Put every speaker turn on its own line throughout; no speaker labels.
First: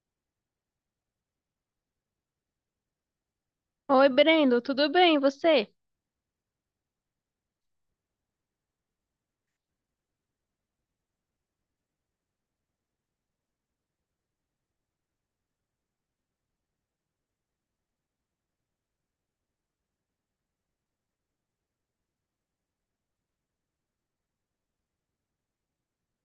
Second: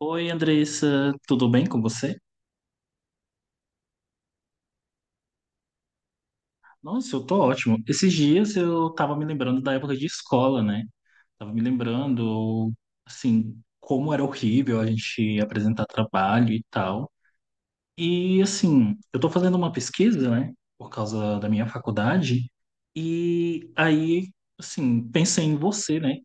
Oi, Andressa, tudo bem com você?
Oi, Brendo, tudo bem? E você?
Nossa, eu tô ótimo. Esses dias eu tava me lembrando da época de escola, né? Tava me lembrando, assim, como era horrível a gente apresentar trabalho e tal. E, assim, eu tô fazendo uma pesquisa, né, por causa da minha faculdade, e aí, assim, pensei em você, né?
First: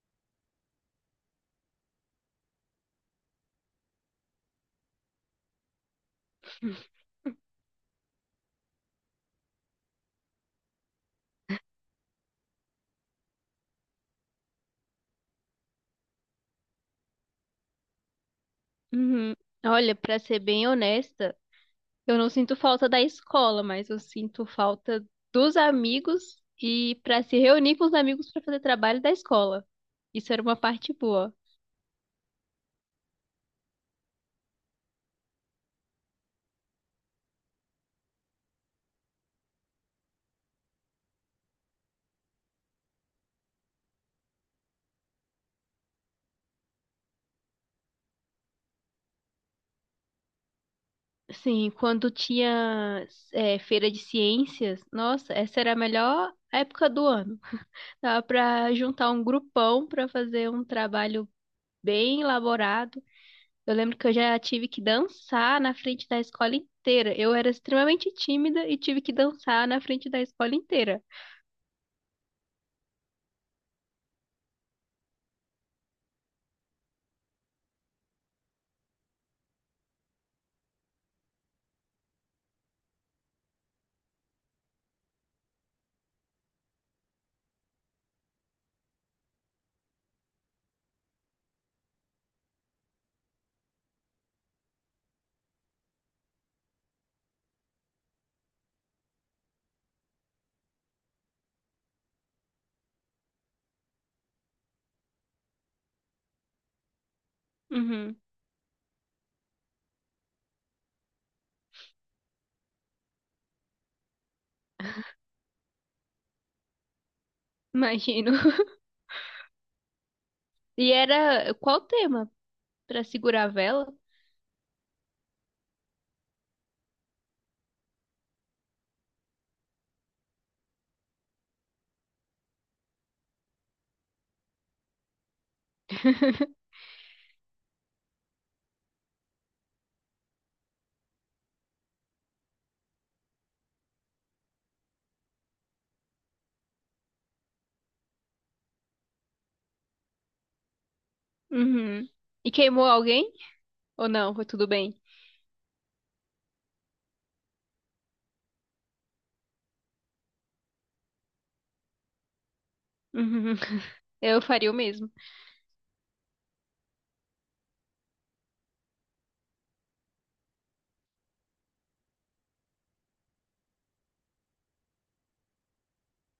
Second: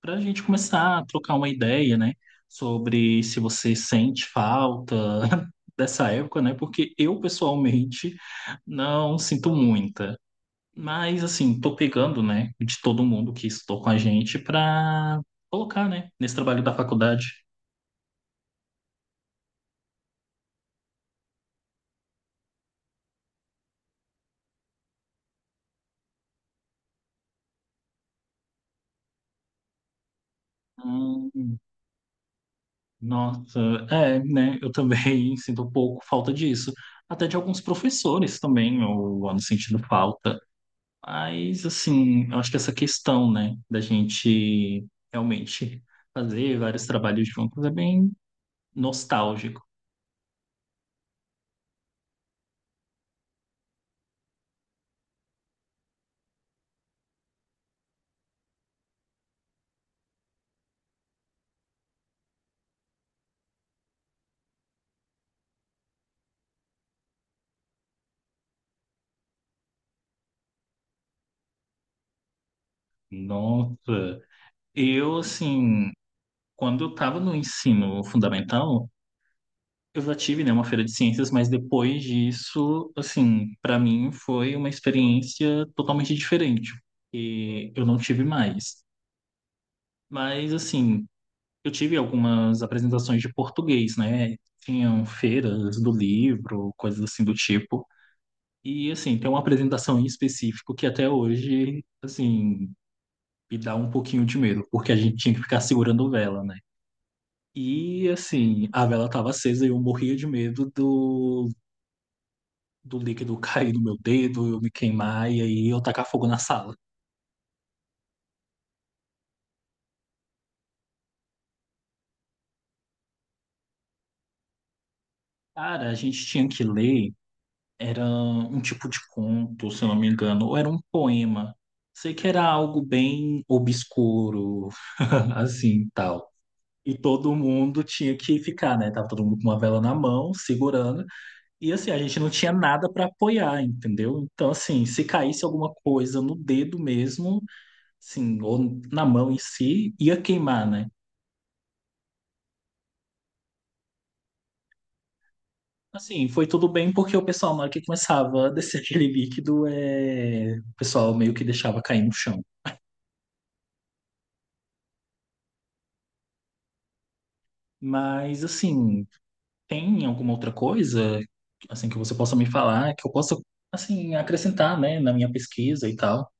Para a gente começar a trocar uma ideia, né, sobre se você sente falta dessa época, né, porque eu pessoalmente não sinto muita. Mas assim, tô pegando, né, de todo mundo que estou com a gente para colocar, né, nesse trabalho da faculdade.
Uhum. Olha, pra ser bem honesta, eu não sinto falta da escola, mas eu sinto falta dos amigos e pra se reunir com os amigos pra fazer trabalho da escola. Isso era uma parte
Hum.
boa.
Nossa, é, né? Eu também sinto um pouco falta disso. Até de alguns professores também, eu ando sentindo falta. Mas, assim, eu acho que essa questão, né, da gente realmente fazer vários trabalhos juntos é bem nostálgico.
Sim, quando tinha feira de ciências, nossa, essa era a melhor época do ano. Dava pra juntar um grupão pra fazer um trabalho bem elaborado. Eu lembro que eu já tive que dançar na frente da escola inteira. Eu era extremamente tímida e tive que dançar na frente da escola inteira.
Nossa, eu, assim, quando eu estava no ensino fundamental, eu já tive, né, uma feira de ciências, mas depois disso, assim, para mim foi uma experiência totalmente diferente, e eu não tive mais. Mas, assim, eu tive algumas apresentações de português, né? Tinham feiras do livro, coisas assim do tipo. E, assim, tem uma apresentação em específico que até hoje, assim, me dá um pouquinho de medo, porque a gente tinha que ficar segurando vela, né? E,
Uhum,
assim, a vela estava acesa e eu morria de medo do, do líquido cair no meu dedo, eu me queimar e aí eu tacar fogo na sala.
imagino. E era qual o tema? Pra segurar a vela?
Cara, a gente tinha que ler. Era um tipo de conto, se eu não me engano, ou era um poema. Sei que era algo bem obscuro, assim, tal. E todo mundo tinha que ficar, né? Tava todo mundo com uma vela na mão, segurando. E assim, a gente não tinha nada para apoiar, entendeu? Então, assim, se caísse alguma coisa no dedo mesmo, assim, ou na mão em si, ia queimar, né?
Uhum. E queimou alguém? Ou não? Foi tudo bem?
Assim, foi tudo bem porque o pessoal, na hora que começava a descer aquele líquido, o pessoal meio que deixava cair no chão.
Uhum. Eu faria o mesmo.
Mas, assim, tem alguma outra coisa, assim, que você possa me falar, que eu possa, assim, acrescentar, né, na minha pesquisa e tal?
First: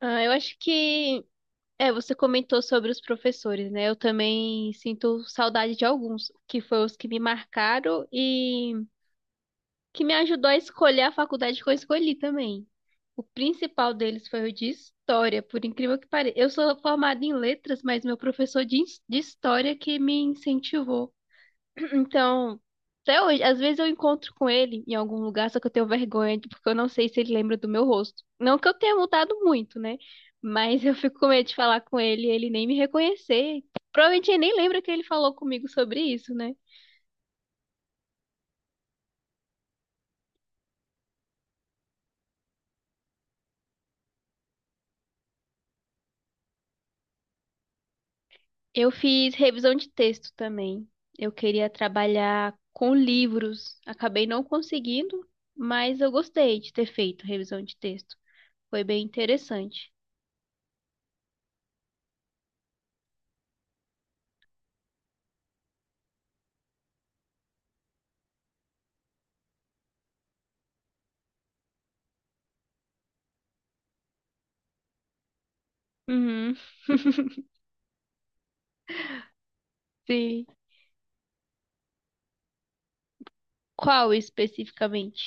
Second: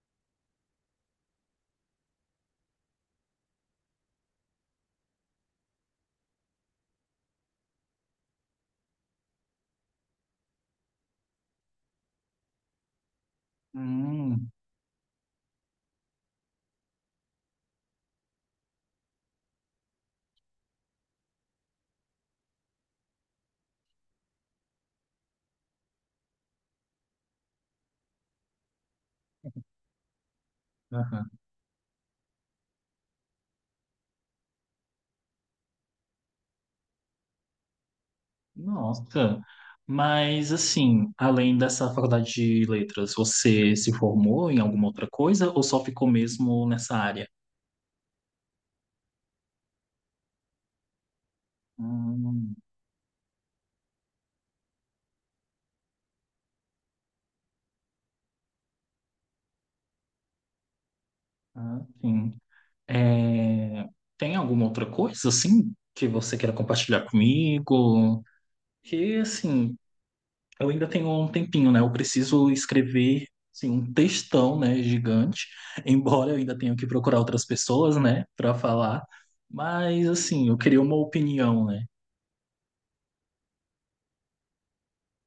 Ah, eu acho que. É, você comentou sobre os professores, né? Eu também sinto saudade de alguns, que foram os que me marcaram e que me ajudou a escolher a faculdade que eu escolhi também. O principal deles foi
Hum,
o de história, por incrível que pareça. Eu sou formada em letras, mas meu professor de história que me incentivou. Então, até hoje, às vezes eu encontro com ele em algum lugar, só que eu tenho vergonha, porque eu não sei se ele lembra do meu rosto. Não que eu tenha mudado muito, né? Mas eu fico com
aham.
medo de falar com ele e ele nem me reconhecer. Provavelmente ele nem lembra que ele falou comigo sobre isso, né?
Nossa. Mas, assim, além dessa faculdade de letras, você se formou em alguma outra coisa ou só ficou mesmo nessa área?
Eu fiz revisão de texto também. Eu queria
Hum,
trabalhar com livros. Acabei não conseguindo, mas eu gostei de ter feito revisão de texto. Foi bem interessante.
ah, sim. É, tem alguma outra coisa, assim, que você queira compartilhar comigo? Que, assim, eu ainda tenho um tempinho, né? Eu preciso escrever assim, um textão, né, gigante, embora eu
Uhum,
ainda tenha que procurar outras pessoas, né, para falar. Mas
sim.
assim, eu queria uma opinião, né?
Qual especificamente?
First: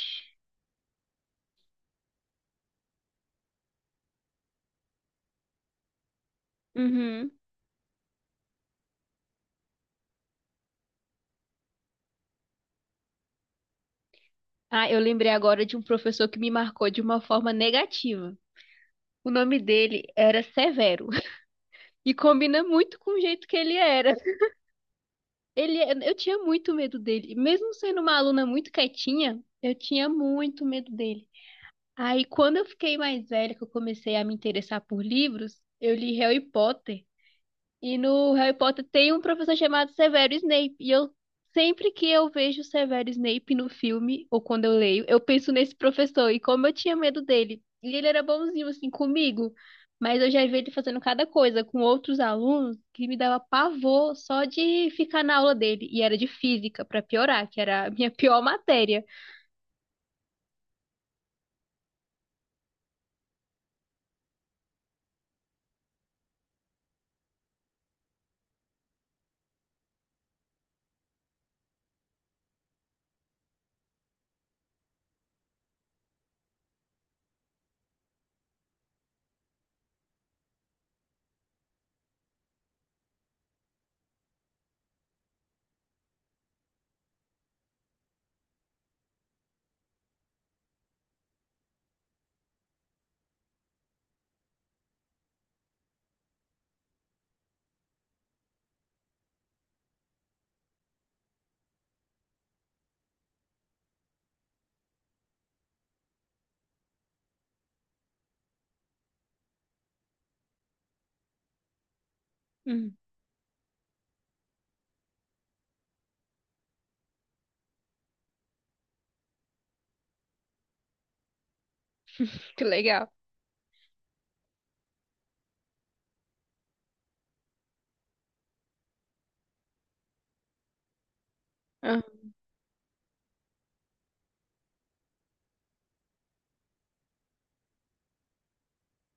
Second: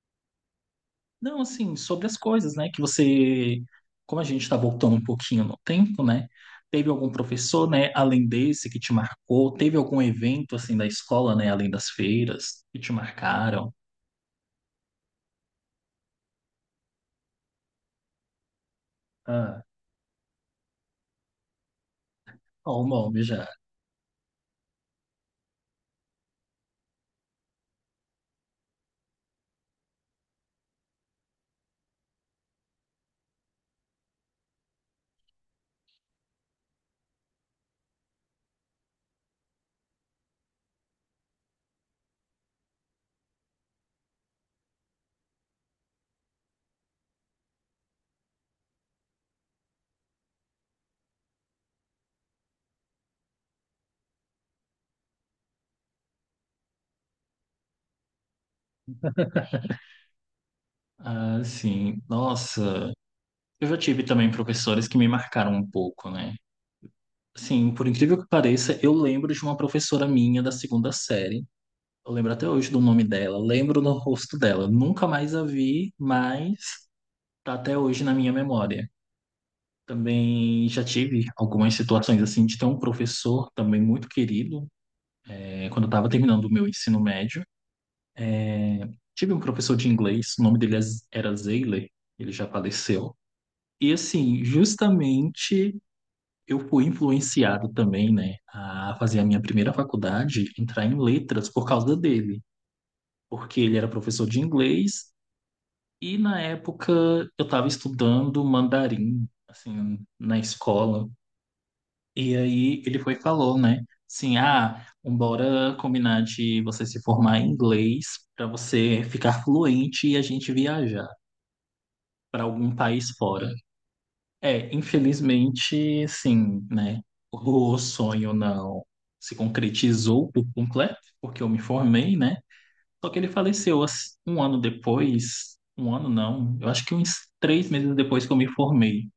Não, assim, sobre as coisas, né, que você, como a gente está voltando um pouquinho no tempo, né? Teve algum
Uhum.
professor, né, além desse que te marcou? Teve algum evento assim da escola, né, além das feiras que te marcaram?
Ah, eu lembrei agora de um professor que me marcou de uma forma negativa. O nome
Ah,
dele era Severo e combina
ó, o
muito com o
nome já.
jeito que ele era. Ele, eu tinha muito medo dele. E mesmo sendo uma aluna muito quietinha, eu tinha muito medo dele. Aí, quando eu fiquei mais velha, que eu comecei a me interessar por livros, eu li Harry Potter. E no Harry Potter tem um professor chamado Severo Snape. E eu sempre que eu vejo o Severo Snape no filme, ou quando eu leio, eu penso nesse professor e como eu tinha medo dele. E ele era bonzinho assim comigo, mas eu já vi ele fazendo cada coisa com outros alunos que me dava pavor só de ficar na aula dele. E era de física, pra piorar, que era a minha pior matéria.
Ah, sim. Nossa, eu já tive também professores que me marcaram um pouco, né? Sim, por incrível que pareça, eu lembro de uma professora minha da segunda série. Eu lembro até hoje do nome dela, lembro do rosto dela. Nunca mais a vi, mas tá até hoje na minha memória. Também já tive algumas situações assim de ter um professor também muito querido. É, quando eu estava terminando o meu ensino médio, tive um professor de inglês, o nome dele era Zeiler, ele já faleceu. E assim, justamente eu fui influenciado também, né, a fazer a minha primeira faculdade, entrar em letras por causa dele, porque ele era professor de inglês e na época eu estava estudando mandarim, assim, na escola. E aí
Hum,
ele foi e falou, né, assim, ah, bora combinar de você se formar em inglês para você ficar fluente e a gente viajar para
que
algum
legal.
país fora. É, infelizmente, sim, né? O sonho não se concretizou por completo, porque eu me
Ah,
formei, né? Só que ele faleceu assim, um ano depois, um ano não, eu acho que uns três meses depois que eu me formei.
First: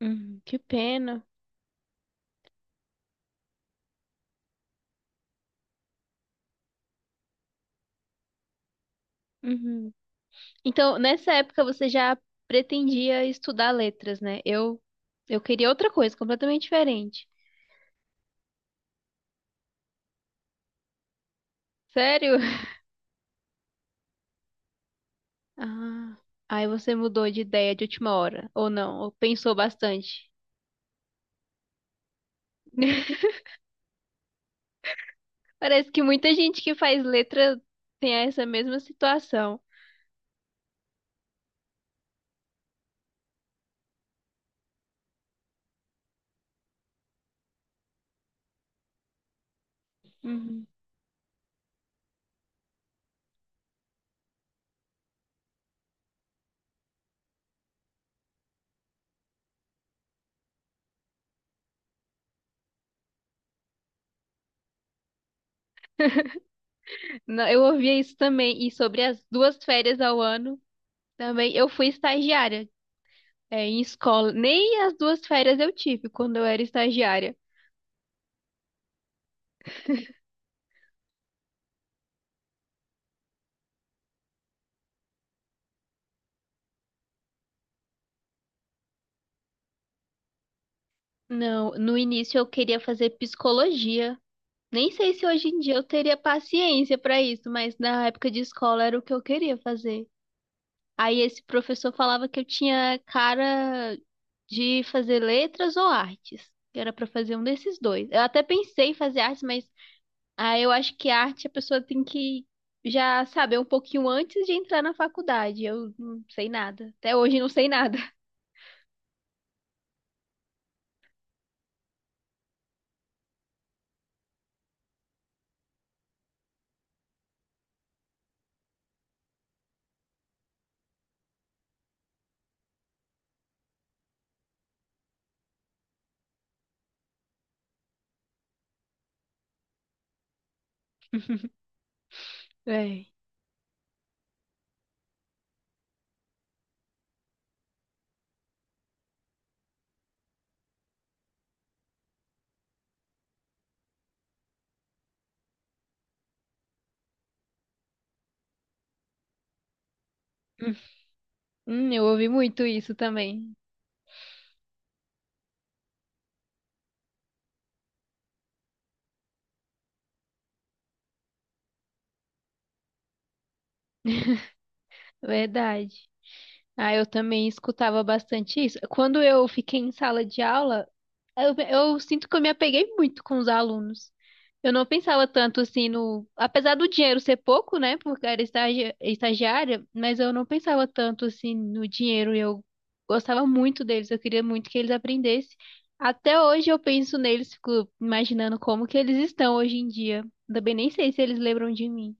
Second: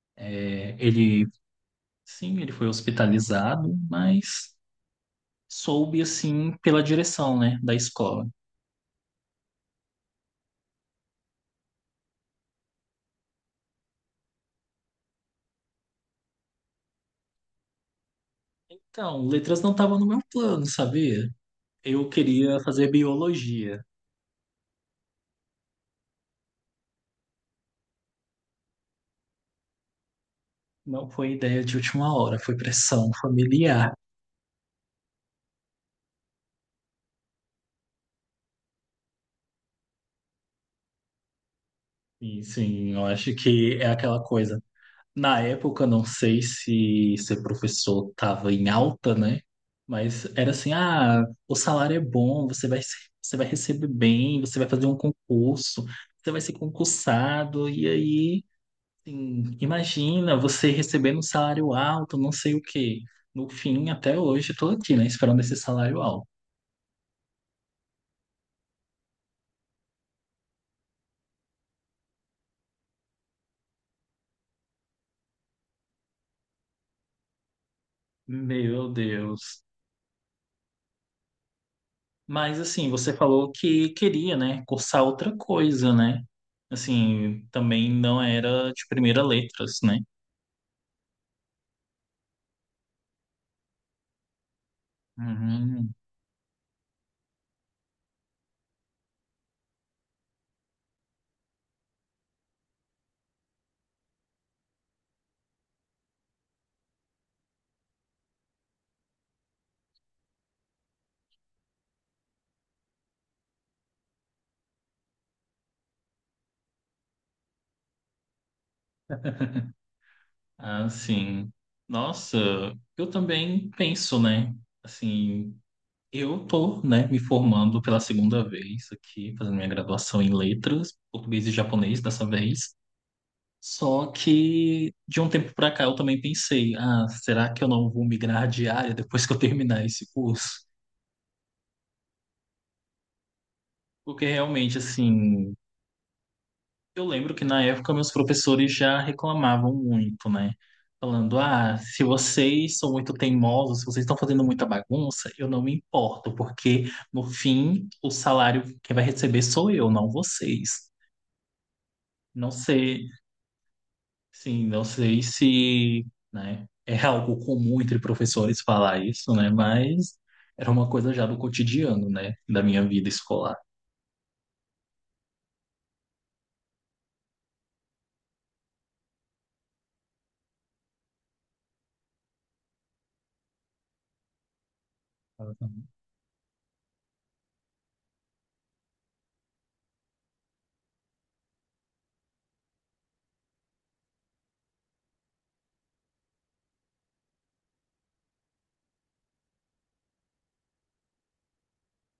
que
É,
pena.
ele, sim, ele foi hospitalizado, mas soube, assim, pela direção, né, da escola.
Uhum. Então, nessa época você já pretendia estudar letras, né? Eu queria outra coisa, completamente diferente.
Então, letras não estavam no meu plano, sabia? Eu
Sério?
queria fazer biologia.
Ah, aí você mudou de ideia de última hora, ou não? Ou pensou bastante?
Não foi ideia de última hora, foi pressão familiar.
Parece que muita gente que faz letra tem essa mesma situação.
Sim, sim, eu acho que é aquela coisa. Na época, eu não sei se ser professor estava em alta, né? Mas era
Uhum.
assim, ah, o salário é bom, você vai, você vai receber bem, você vai fazer um concurso, você vai ser concursado, e aí, assim, imagina você recebendo um salário alto, não sei o quê. No fim, até hoje, eu tô aqui, né, esperando esse salário alto.
Não, eu ouvia isso também, e sobre as duas férias ao ano também. Eu fui estagiária, em escola. Nem as duas férias eu tive quando eu era estagiária.
Meu Deus. Mas assim, você falou que queria, né, cursar outra coisa, né? Assim, também não era de primeira letras, né?
Não, no início eu queria fazer psicologia. Nem sei se hoje em dia eu
Uhum.
teria paciência para isso, mas na época de escola era o que eu queria fazer. Aí esse professor falava que eu tinha cara de fazer letras ou artes, que era para fazer um desses dois. Eu até pensei em fazer artes, mas ah, eu acho que arte a pessoa tem que já saber um pouquinho antes de entrar na faculdade. Eu não sei nada. Até hoje não sei nada.
Assim, nossa, eu também penso, né? Assim, eu tô, né, me formando pela segunda vez aqui, fazendo minha graduação em letras, português e japonês dessa vez. Só que de um tempo pra cá eu também pensei, ah, será que eu não vou migrar de área depois que eu terminar esse curso?
É.
Porque realmente, assim, eu lembro que na época meus professores já reclamavam muito, né? Falando, ah, se vocês são muito teimosos, se vocês estão fazendo muita bagunça, eu não me importo, porque no fim o salário que vai receber sou eu, não vocês.
Eu ouvi
Não
muito isso
sei,
também.
sim, não sei se, né, é algo comum entre professores falar isso, né? Mas era uma coisa já do cotidiano, né, da minha vida escolar.
Verdade. Ah, eu também escutava bastante isso. Quando eu fiquei em sala de aula, eu sinto que eu me apeguei muito com os alunos. Eu não pensava tanto assim no. Apesar do dinheiro ser pouco, né? Porque era estagiária, mas eu não pensava tanto assim no dinheiro. Eu gostava muito deles, eu queria muito que eles aprendessem. Até hoje eu penso neles, fico imaginando como que eles estão hoje em dia. Também nem sei se eles lembram de mim.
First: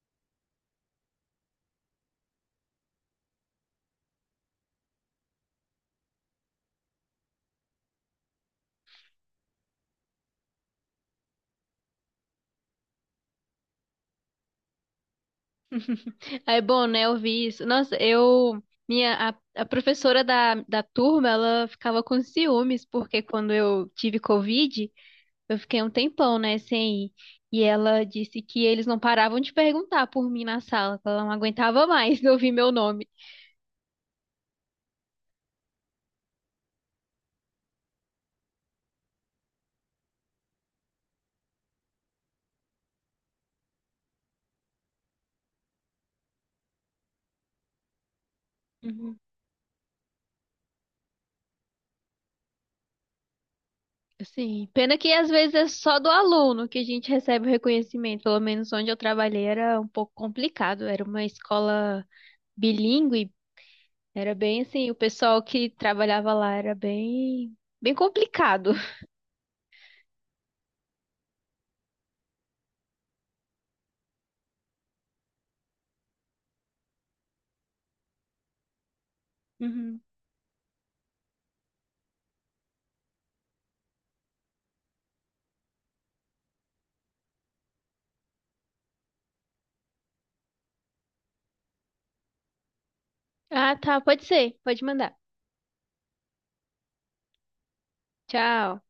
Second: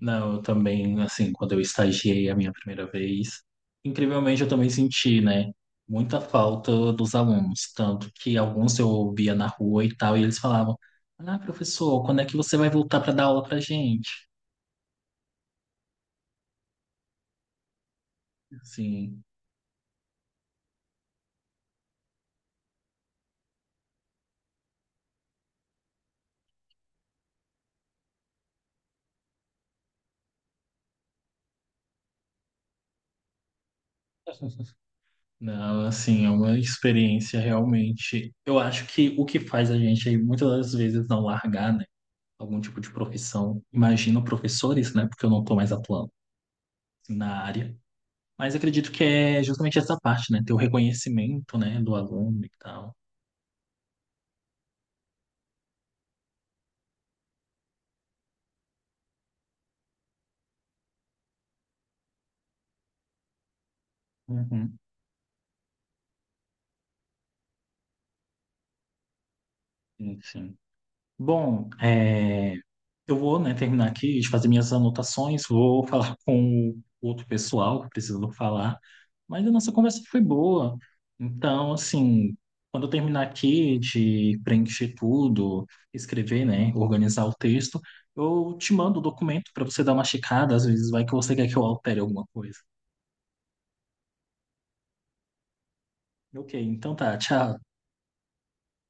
Não, eu também, assim, quando eu estagiei a minha primeira vez, incrivelmente eu também senti, né, muita falta dos alunos, tanto que alguns eu via na rua e tal, e eles falavam, ah, professor, quando é que você vai voltar para dar aula pra gente?
É bom, né? Eu vi isso. Nossa, eu.
Assim,
A professora da turma, ela ficava com ciúmes, porque quando eu tive Covid, eu fiquei um tempão, né, sem ir. E ela disse que eles não paravam de perguntar por mim na sala, que ela não aguentava mais ouvir meu nome.
não, assim, é uma experiência realmente. Eu acho que o que faz a gente aí muitas das vezes não largar, né, algum tipo de profissão, imagino professores, né, porque eu não tô mais atuando na área. Mas acredito que
Uhum.
é justamente essa parte, né? Ter o reconhecimento, né, do aluno e tal.
Assim, pena que às vezes é só do aluno que a gente recebe o reconhecimento. Pelo menos onde eu trabalhei era um pouco complicado, era uma escola bilíngue. Era bem
Uhum,
assim, o pessoal que trabalhava lá era bem complicado.
sim, sim. Bom, é, eu vou, né, terminar aqui de fazer minhas anotações, vou falar com o outro pessoal que precisou falar, mas a nossa conversa
Uhum.
foi boa. Então, assim, quando eu terminar aqui de preencher tudo, escrever, né, organizar o texto, eu te mando o documento para você dar uma checada, às vezes vai que você quer que eu altere alguma coisa.
Ah, tá, pode ser, pode mandar.
Ok, então tá, tchau.
Tchau.